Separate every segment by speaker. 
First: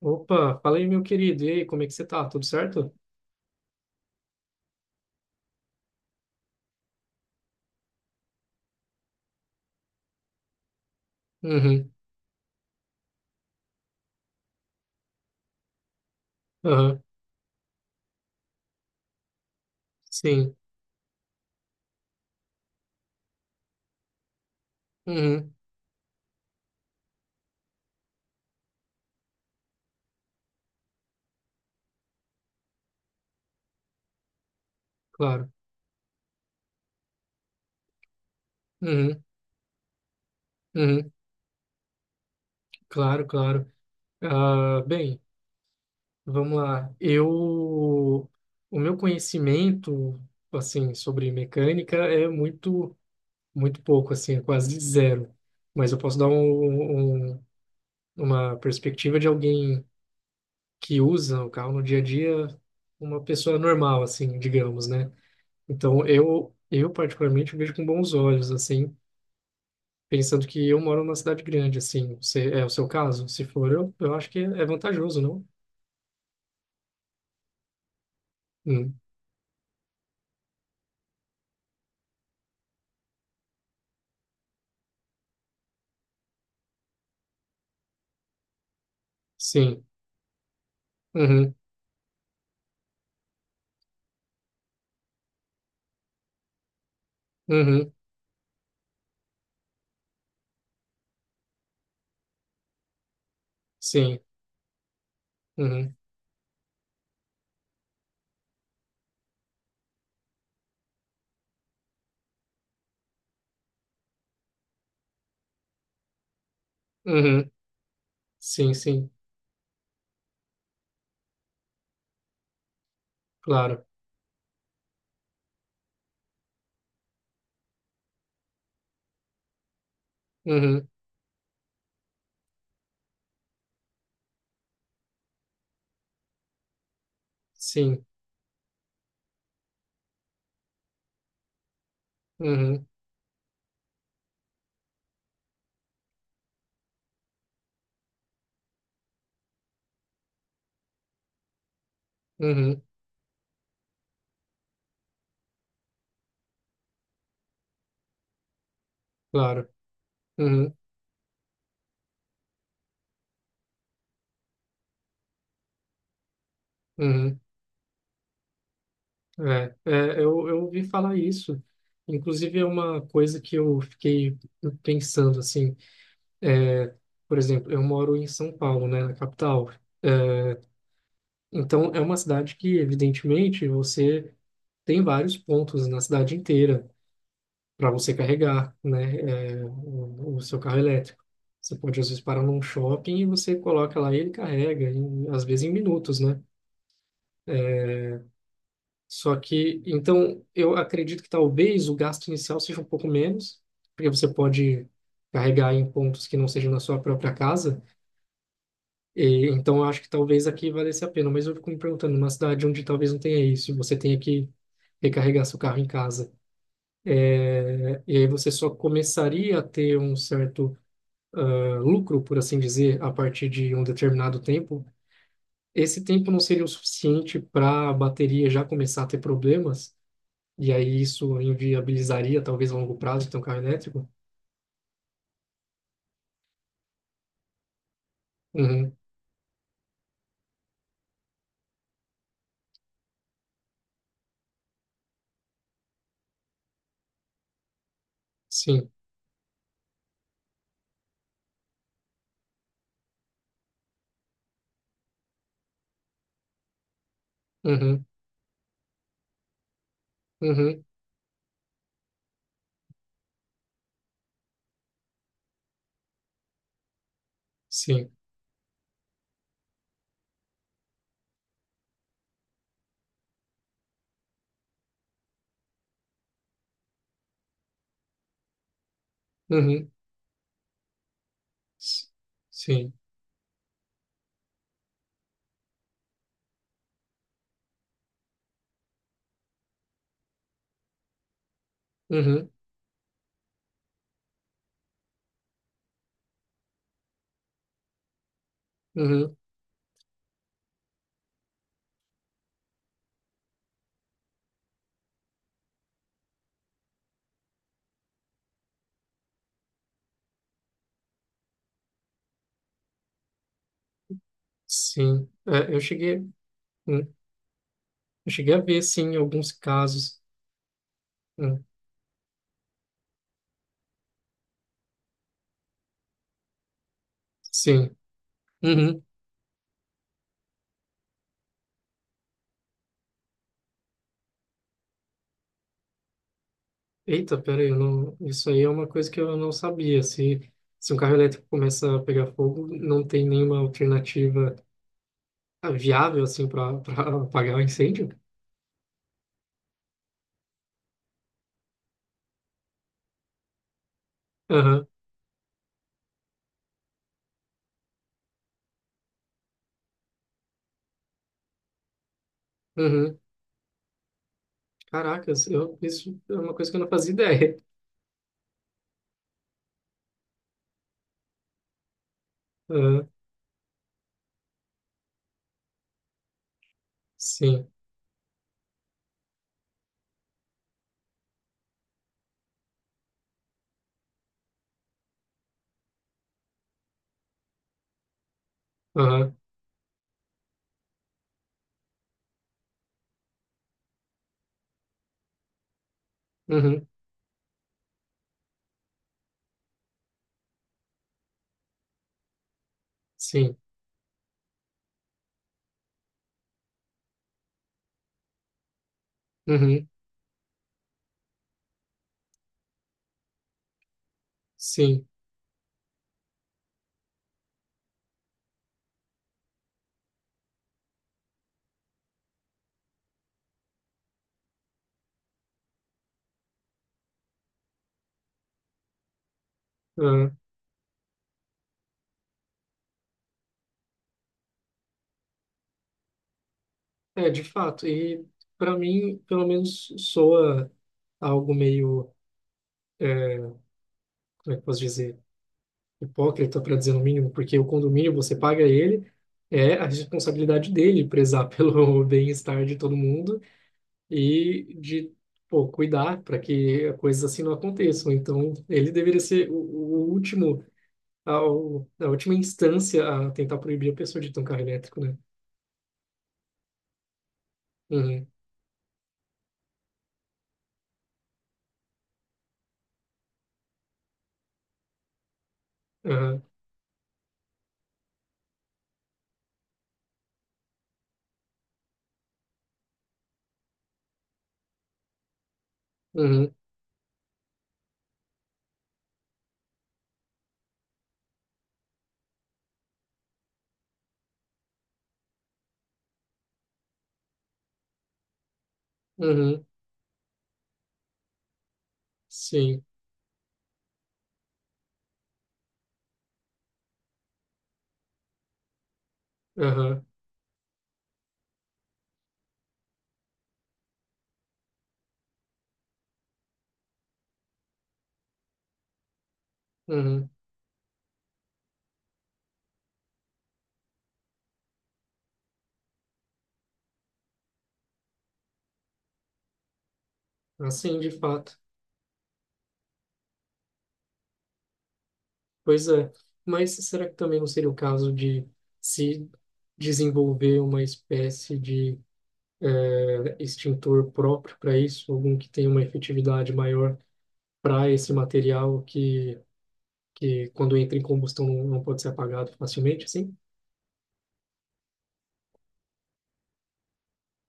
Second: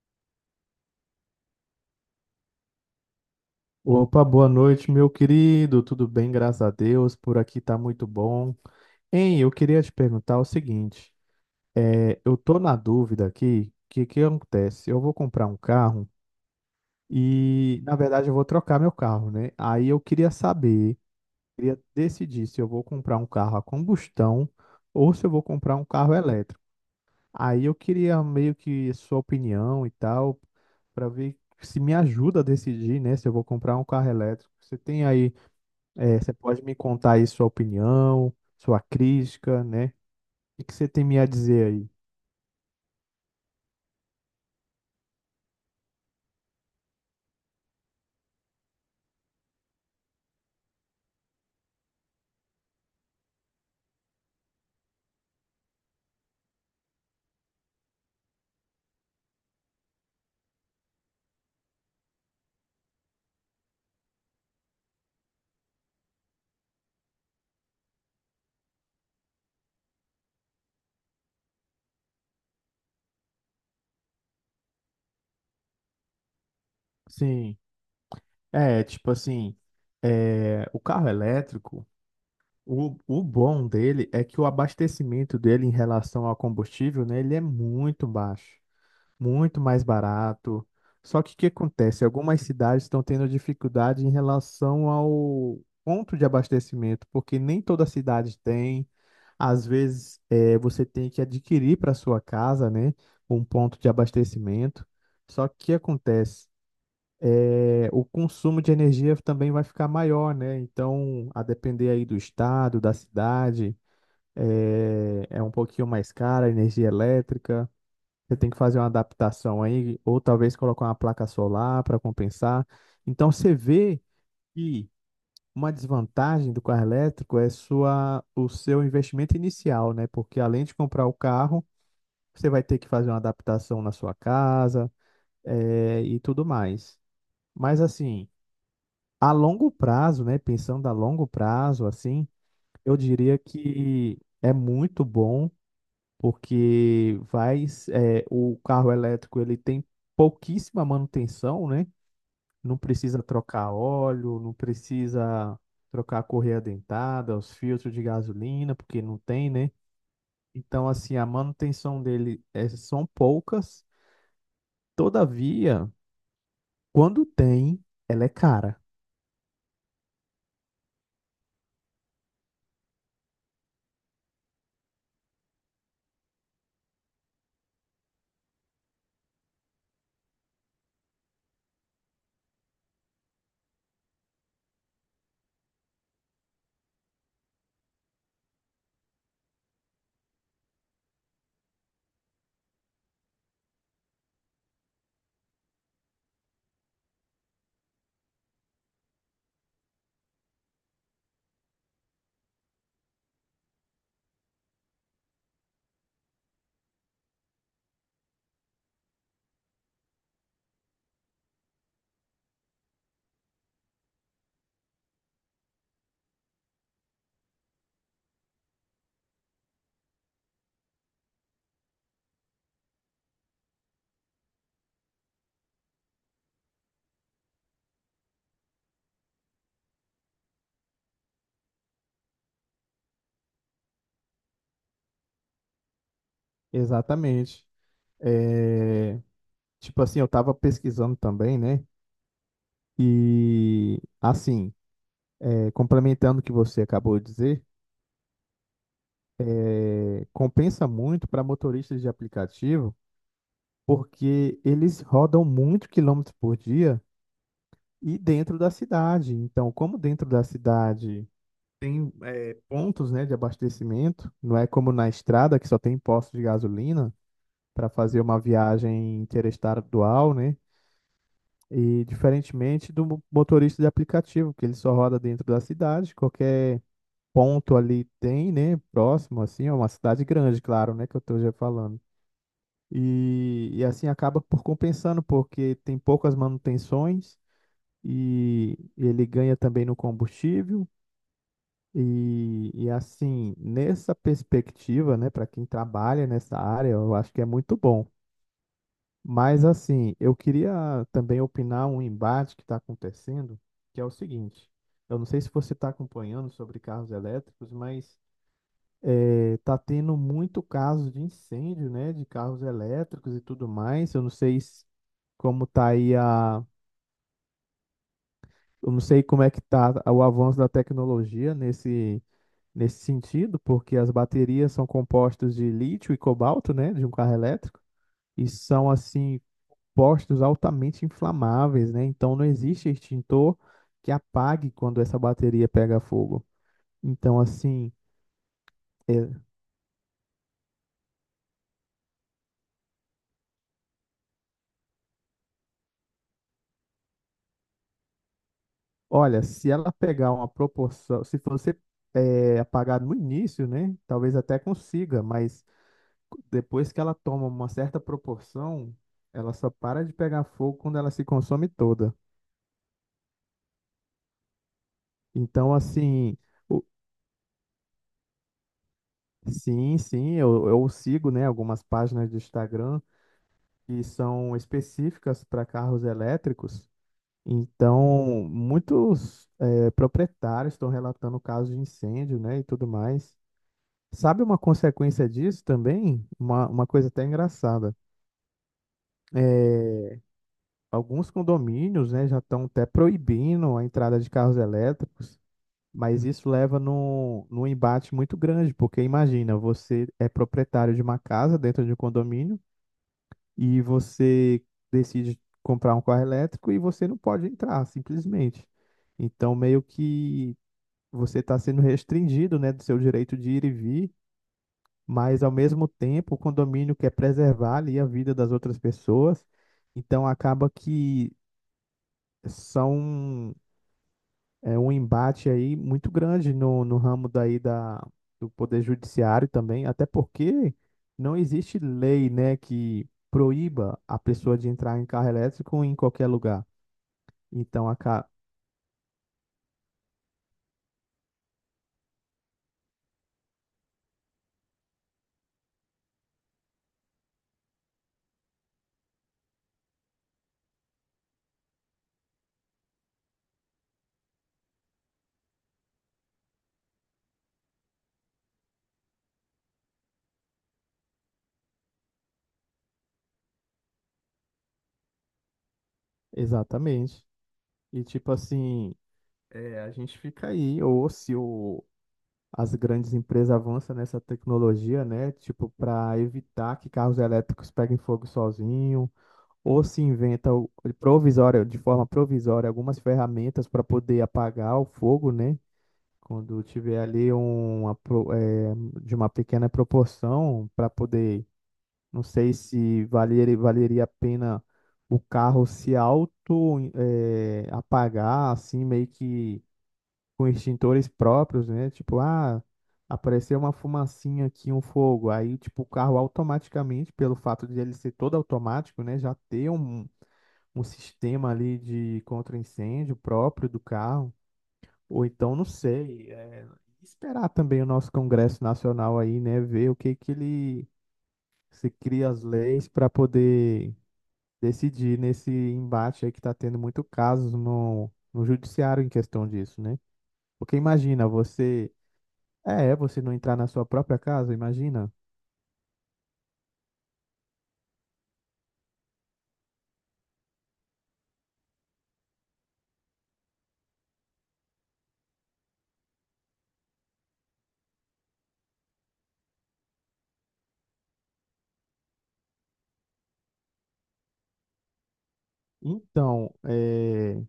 Speaker 1: Opa, fala aí, meu querido. E aí, como é que você tá? Tudo certo?
Speaker 2: Opa, boa noite, meu querido. Tudo bem, graças a Deus. Por aqui tá muito bom. Hein, eu queria te perguntar o seguinte:
Speaker 1: Uhum,
Speaker 2: eu tô na dúvida aqui, o que que acontece? Eu vou comprar um carro
Speaker 1: aham,
Speaker 2: e, na verdade, eu vou trocar meu carro, né? Aí eu queria
Speaker 1: sim.
Speaker 2: saber, queria decidir se eu vou comprar um carro a combustão ou se eu vou
Speaker 1: Uhum,
Speaker 2: comprar um carro elétrico. Aí eu queria meio que sua opinião e tal, para ver se me ajuda a decidir, né, se eu vou comprar um carro elétrico. Você tem aí
Speaker 1: claro.
Speaker 2: você pode me contar aí sua opinião, sua
Speaker 1: Uhum,
Speaker 2: crítica, né? O que que você tem
Speaker 1: uhum,
Speaker 2: me a dizer aí?
Speaker 1: claro, claro. Ah, bem, vamos lá. O meu conhecimento, assim, sobre mecânica é muito, muito pouco, assim, é quase zero. Mas eu posso dar uma perspectiva de alguém que usa o carro no dia a dia, uma pessoa normal, assim, digamos, né? Então, eu particularmente vejo com bons olhos, assim, pensando que eu moro numa cidade grande, assim. É o seu caso? Se for, eu acho que é vantajoso, não?
Speaker 2: Sim, é,
Speaker 1: Hum,
Speaker 2: tipo assim, o carro elétrico, o bom dele é que o abastecimento dele em relação ao combustível, né, ele é muito baixo. Muito mais
Speaker 1: sim.
Speaker 2: barato. Só que o que
Speaker 1: Uhum,
Speaker 2: acontece? Algumas cidades estão tendo dificuldade em relação ao ponto de abastecimento, porque nem toda
Speaker 1: uhum,
Speaker 2: cidade tem. Às vezes, você tem que adquirir para sua casa, né, um ponto de
Speaker 1: sim.
Speaker 2: abastecimento. Só que o que
Speaker 1: Uhum,
Speaker 2: acontece? O consumo de energia também vai ficar maior, né? Então, a depender aí do estado, da cidade, é um pouquinho mais cara a energia
Speaker 1: uhum,
Speaker 2: elétrica. Você tem que
Speaker 1: sim,
Speaker 2: fazer uma
Speaker 1: sim.
Speaker 2: adaptação aí, ou talvez colocar uma placa solar para compensar. Então você
Speaker 1: Claro.
Speaker 2: vê que uma desvantagem do carro elétrico é sua, o seu investimento inicial, né? Porque além de
Speaker 1: Uhum,
Speaker 2: comprar o carro, você vai ter que fazer uma adaptação na sua casa, e tudo mais. Mas
Speaker 1: sim.
Speaker 2: assim, a longo prazo, né? Pensando a longo prazo, assim,
Speaker 1: Uhum,
Speaker 2: eu diria que é muito bom porque vai, é, o carro elétrico ele tem pouquíssima manutenção, né? Não
Speaker 1: uhum,
Speaker 2: precisa trocar óleo, não precisa trocar a correia dentada, os filtros de gasolina, porque não tem,
Speaker 1: claro.
Speaker 2: né?
Speaker 1: Uhum,
Speaker 2: Então, assim, a manutenção dele é, são poucas. Todavia, quando
Speaker 1: uhum.
Speaker 2: tem, ela é cara.
Speaker 1: É, eu ouvi falar isso. Inclusive, é uma coisa que eu fiquei pensando, assim. É, por exemplo, eu moro em São Paulo, né, na capital. É, então, é uma cidade que, evidentemente, você tem vários pontos na cidade inteira para você carregar, né, o seu carro elétrico. Você pode, às vezes, parar num shopping e você coloca lá e ele carrega, às vezes em minutos, né? Só que, então, eu acredito que talvez o gasto inicial seja um pouco menos, porque você pode carregar em pontos que não sejam na sua própria casa. E, então, acho que talvez aqui valesse a pena. Mas eu fico me perguntando, numa cidade onde talvez não tenha isso, você tenha que recarregar seu carro em casa, né? E aí você só começaria a ter um certo, ah, lucro, por assim dizer, a partir de um determinado tempo. Esse tempo não seria o suficiente para a bateria já começar a ter problemas, e aí isso inviabilizaria, talvez a longo prazo, ter um carro elétrico?
Speaker 2: Exatamente.
Speaker 1: Uhum,
Speaker 2: É, tipo assim, eu estava pesquisando também, né? E assim, é, complementando o que você acabou de dizer,
Speaker 1: sim.
Speaker 2: é, compensa muito para motoristas de aplicativo, porque eles rodam muito quilômetros por dia
Speaker 1: Uhum,
Speaker 2: e dentro da cidade. Então, como dentro da
Speaker 1: uhum,
Speaker 2: cidade tem pontos, né, de abastecimento, não é como na estrada que só tem postos de gasolina para
Speaker 1: sim.
Speaker 2: fazer uma viagem interestadual, né? E diferentemente do motorista de aplicativo, que ele só roda dentro da cidade, qualquer ponto ali tem, né, próximo assim, é uma
Speaker 1: Uhum,
Speaker 2: cidade grande, claro, né, que eu estou já falando.
Speaker 1: s- sim.
Speaker 2: E assim acaba por compensando, porque tem poucas manutenções e ele ganha também no combustível.
Speaker 1: Uhum,
Speaker 2: E assim, nessa perspectiva, né, para quem trabalha nessa área, eu acho que é muito bom.
Speaker 1: uhum.
Speaker 2: Mas assim, eu queria também opinar um embate que está acontecendo, que é o seguinte: eu não sei se você está acompanhando sobre carros elétricos, mas tá tendo muito caso de incêndio, né, de carros elétricos e tudo mais. Eu não sei se
Speaker 1: Sim.
Speaker 2: como
Speaker 1: É,
Speaker 2: tá aí a,
Speaker 1: hum, eu cheguei a ver,
Speaker 2: eu não
Speaker 1: sim,
Speaker 2: sei como é
Speaker 1: alguns
Speaker 2: que tá
Speaker 1: casos.
Speaker 2: o avanço da tecnologia
Speaker 1: Hum.
Speaker 2: nesse nesse sentido, porque as baterias são compostas de lítio e cobalto, né, de um carro elétrico,
Speaker 1: Sim.
Speaker 2: e são
Speaker 1: Uhum.
Speaker 2: assim postos altamente inflamáveis, né? Então não existe extintor que apague quando essa bateria pega fogo. Então
Speaker 1: Eita, peraí, eu
Speaker 2: assim,
Speaker 1: não, isso aí é uma coisa que eu
Speaker 2: é,
Speaker 1: não sabia. Se um carro elétrico começa a pegar fogo, não tem nenhuma alternativa viável, assim, para apagar o incêndio?
Speaker 2: olha, se ela pegar uma proporção, se você apagar no início, né, talvez até
Speaker 1: Aham,
Speaker 2: consiga, mas depois que ela toma uma certa proporção, ela só para de pegar fogo quando ela se consome toda.
Speaker 1: uhum. Caracas,
Speaker 2: Então,
Speaker 1: isso é
Speaker 2: assim,
Speaker 1: uma coisa que eu
Speaker 2: o-
Speaker 1: não fazia ideia.
Speaker 2: sim, sim, eu sigo, né, algumas páginas do Instagram
Speaker 1: Aham.
Speaker 2: que são específicas para carros elétricos.
Speaker 1: Sim,
Speaker 2: Então, muitos proprietários estão relatando casos de incêndio, né, e tudo mais. Sabe uma consequência disso também? Uma coisa até engraçada.
Speaker 1: aham,
Speaker 2: É, alguns condomínios, né, já estão até proibindo a entrada de carros elétricos, mas isso leva
Speaker 1: uhum.
Speaker 2: num embate muito grande, porque imagina, você é proprietário de uma casa dentro de um condomínio
Speaker 1: Sim,
Speaker 2: e você decide comprar um carro elétrico e você não pode entrar, simplesmente. Então, meio
Speaker 1: uhum.
Speaker 2: que você está sendo restringido, né, do seu direito de ir e vir,
Speaker 1: Sim,
Speaker 2: mas ao mesmo tempo o condomínio quer preservar ali a vida das outras pessoas, então acaba que são é um embate aí muito grande no ramo daí da, do Poder Judiciário também, até
Speaker 1: aham.
Speaker 2: porque não existe lei, né, que proíba a pessoa de entrar em carro elétrico em qualquer lugar.
Speaker 1: É, de fato,
Speaker 2: Então, a
Speaker 1: e
Speaker 2: ca...
Speaker 1: para mim, pelo menos soa algo meio, é, como é que eu posso dizer, hipócrita, para dizer no mínimo, porque o condomínio você paga ele, é a responsabilidade dele prezar pelo bem-estar de todo mundo e de, pô, cuidar para que coisas assim não aconteçam. Então, ele deveria ser o último, a última instância a tentar proibir a pessoa de ter um carro elétrico, né?
Speaker 2: exatamente. E
Speaker 1: Uhum,
Speaker 2: tipo assim, é, a gente fica aí, ou se o, as grandes empresas avançam nessa tecnologia, né, tipo, para
Speaker 1: aham,
Speaker 2: evitar que carros elétricos peguem fogo sozinho ou se inventa provisória, de forma provisória, algumas ferramentas para poder apagar o fogo, né?
Speaker 1: uhum,
Speaker 2: Quando tiver ali uma, de uma pequena proporção para poder, não sei se valeria, valeria a pena o carro se auto apagar, assim, meio que
Speaker 1: uhum,
Speaker 2: com extintores próprios, né? Tipo, ah,
Speaker 1: sim,
Speaker 2: apareceu uma fumacinha aqui, um fogo. Aí, tipo, o carro automaticamente, pelo fato de ele ser todo automático, né? Já ter
Speaker 1: aham,
Speaker 2: um um sistema ali de contra-incêndio próprio do carro, ou então, não sei, é, esperar também o nosso Congresso Nacional aí, né, ver o que
Speaker 1: uhum,
Speaker 2: que ele se cria as leis para poder decidir nesse embate aí que está tendo muito casos no judiciário em questão disso, né? Porque
Speaker 1: assim, de
Speaker 2: imagina
Speaker 1: fato.
Speaker 2: você, você não entrar na sua própria casa, imagina.
Speaker 1: Pois é, mas será que também não seria o caso de se desenvolver uma espécie de extintor próprio para isso, algum que tenha uma efetividade maior para esse material que quando entra em combustão não pode ser apagado facilmente, assim?
Speaker 2: Então, é,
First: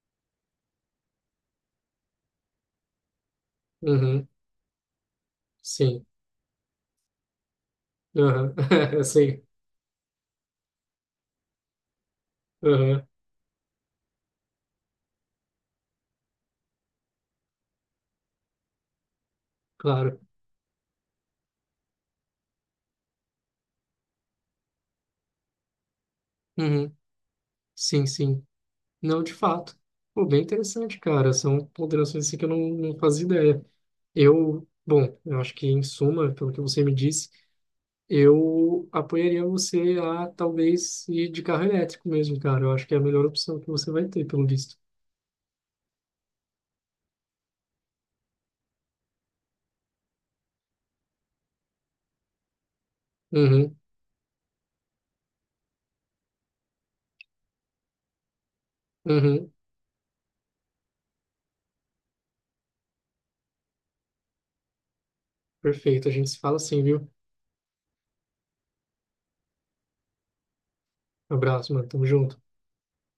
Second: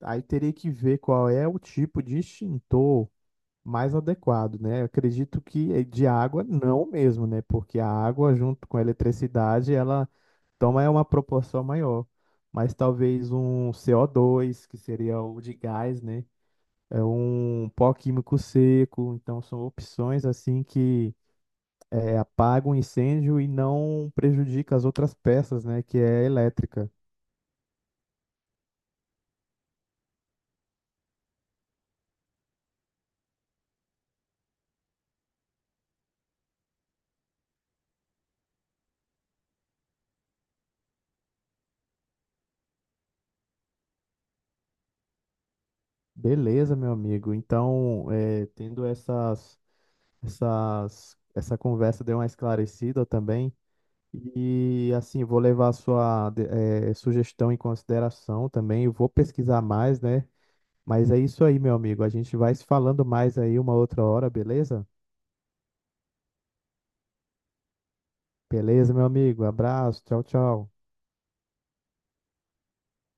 Speaker 2: aí teria que ver qual é o tipo de extintor mais
Speaker 1: Uhum,
Speaker 2: adequado, né? Eu acredito que
Speaker 1: sim,
Speaker 2: de água não mesmo, né? Porque a água
Speaker 1: uhum.
Speaker 2: junto com a
Speaker 1: Sim,
Speaker 2: eletricidade, ela toma é uma proporção maior. Mas
Speaker 1: uhum,
Speaker 2: talvez um CO2, que seria o de gás, né? É um pó químico seco, então são
Speaker 1: claro.
Speaker 2: opções assim que apagam o incêndio e não prejudica as outras peças, né? Que é a elétrica.
Speaker 1: Uhum, sim, sim. Não, de fato. Pô, bem interessante, cara. São ponderações assim que eu não fazia ideia. Bom, eu acho que em suma, pelo que você me disse, eu apoiaria você a talvez ir de carro elétrico mesmo, cara. Eu acho que é a melhor opção que você vai ter, pelo visto.
Speaker 2: Beleza, meu amigo. Então, essas, essa conversa deu uma esclarecida também.
Speaker 1: Uhum,
Speaker 2: E assim, vou levar a sua sugestão em consideração também. Eu vou
Speaker 1: uhum,
Speaker 2: pesquisar mais, né? Mas é isso aí, meu amigo. A gente vai se falando mais aí uma outra hora, beleza?
Speaker 1: perfeito. A gente se fala assim, viu?
Speaker 2: Beleza, meu amigo. Abraço. Tchau, tchau.
Speaker 1: Abraço, mano. Tamo junto.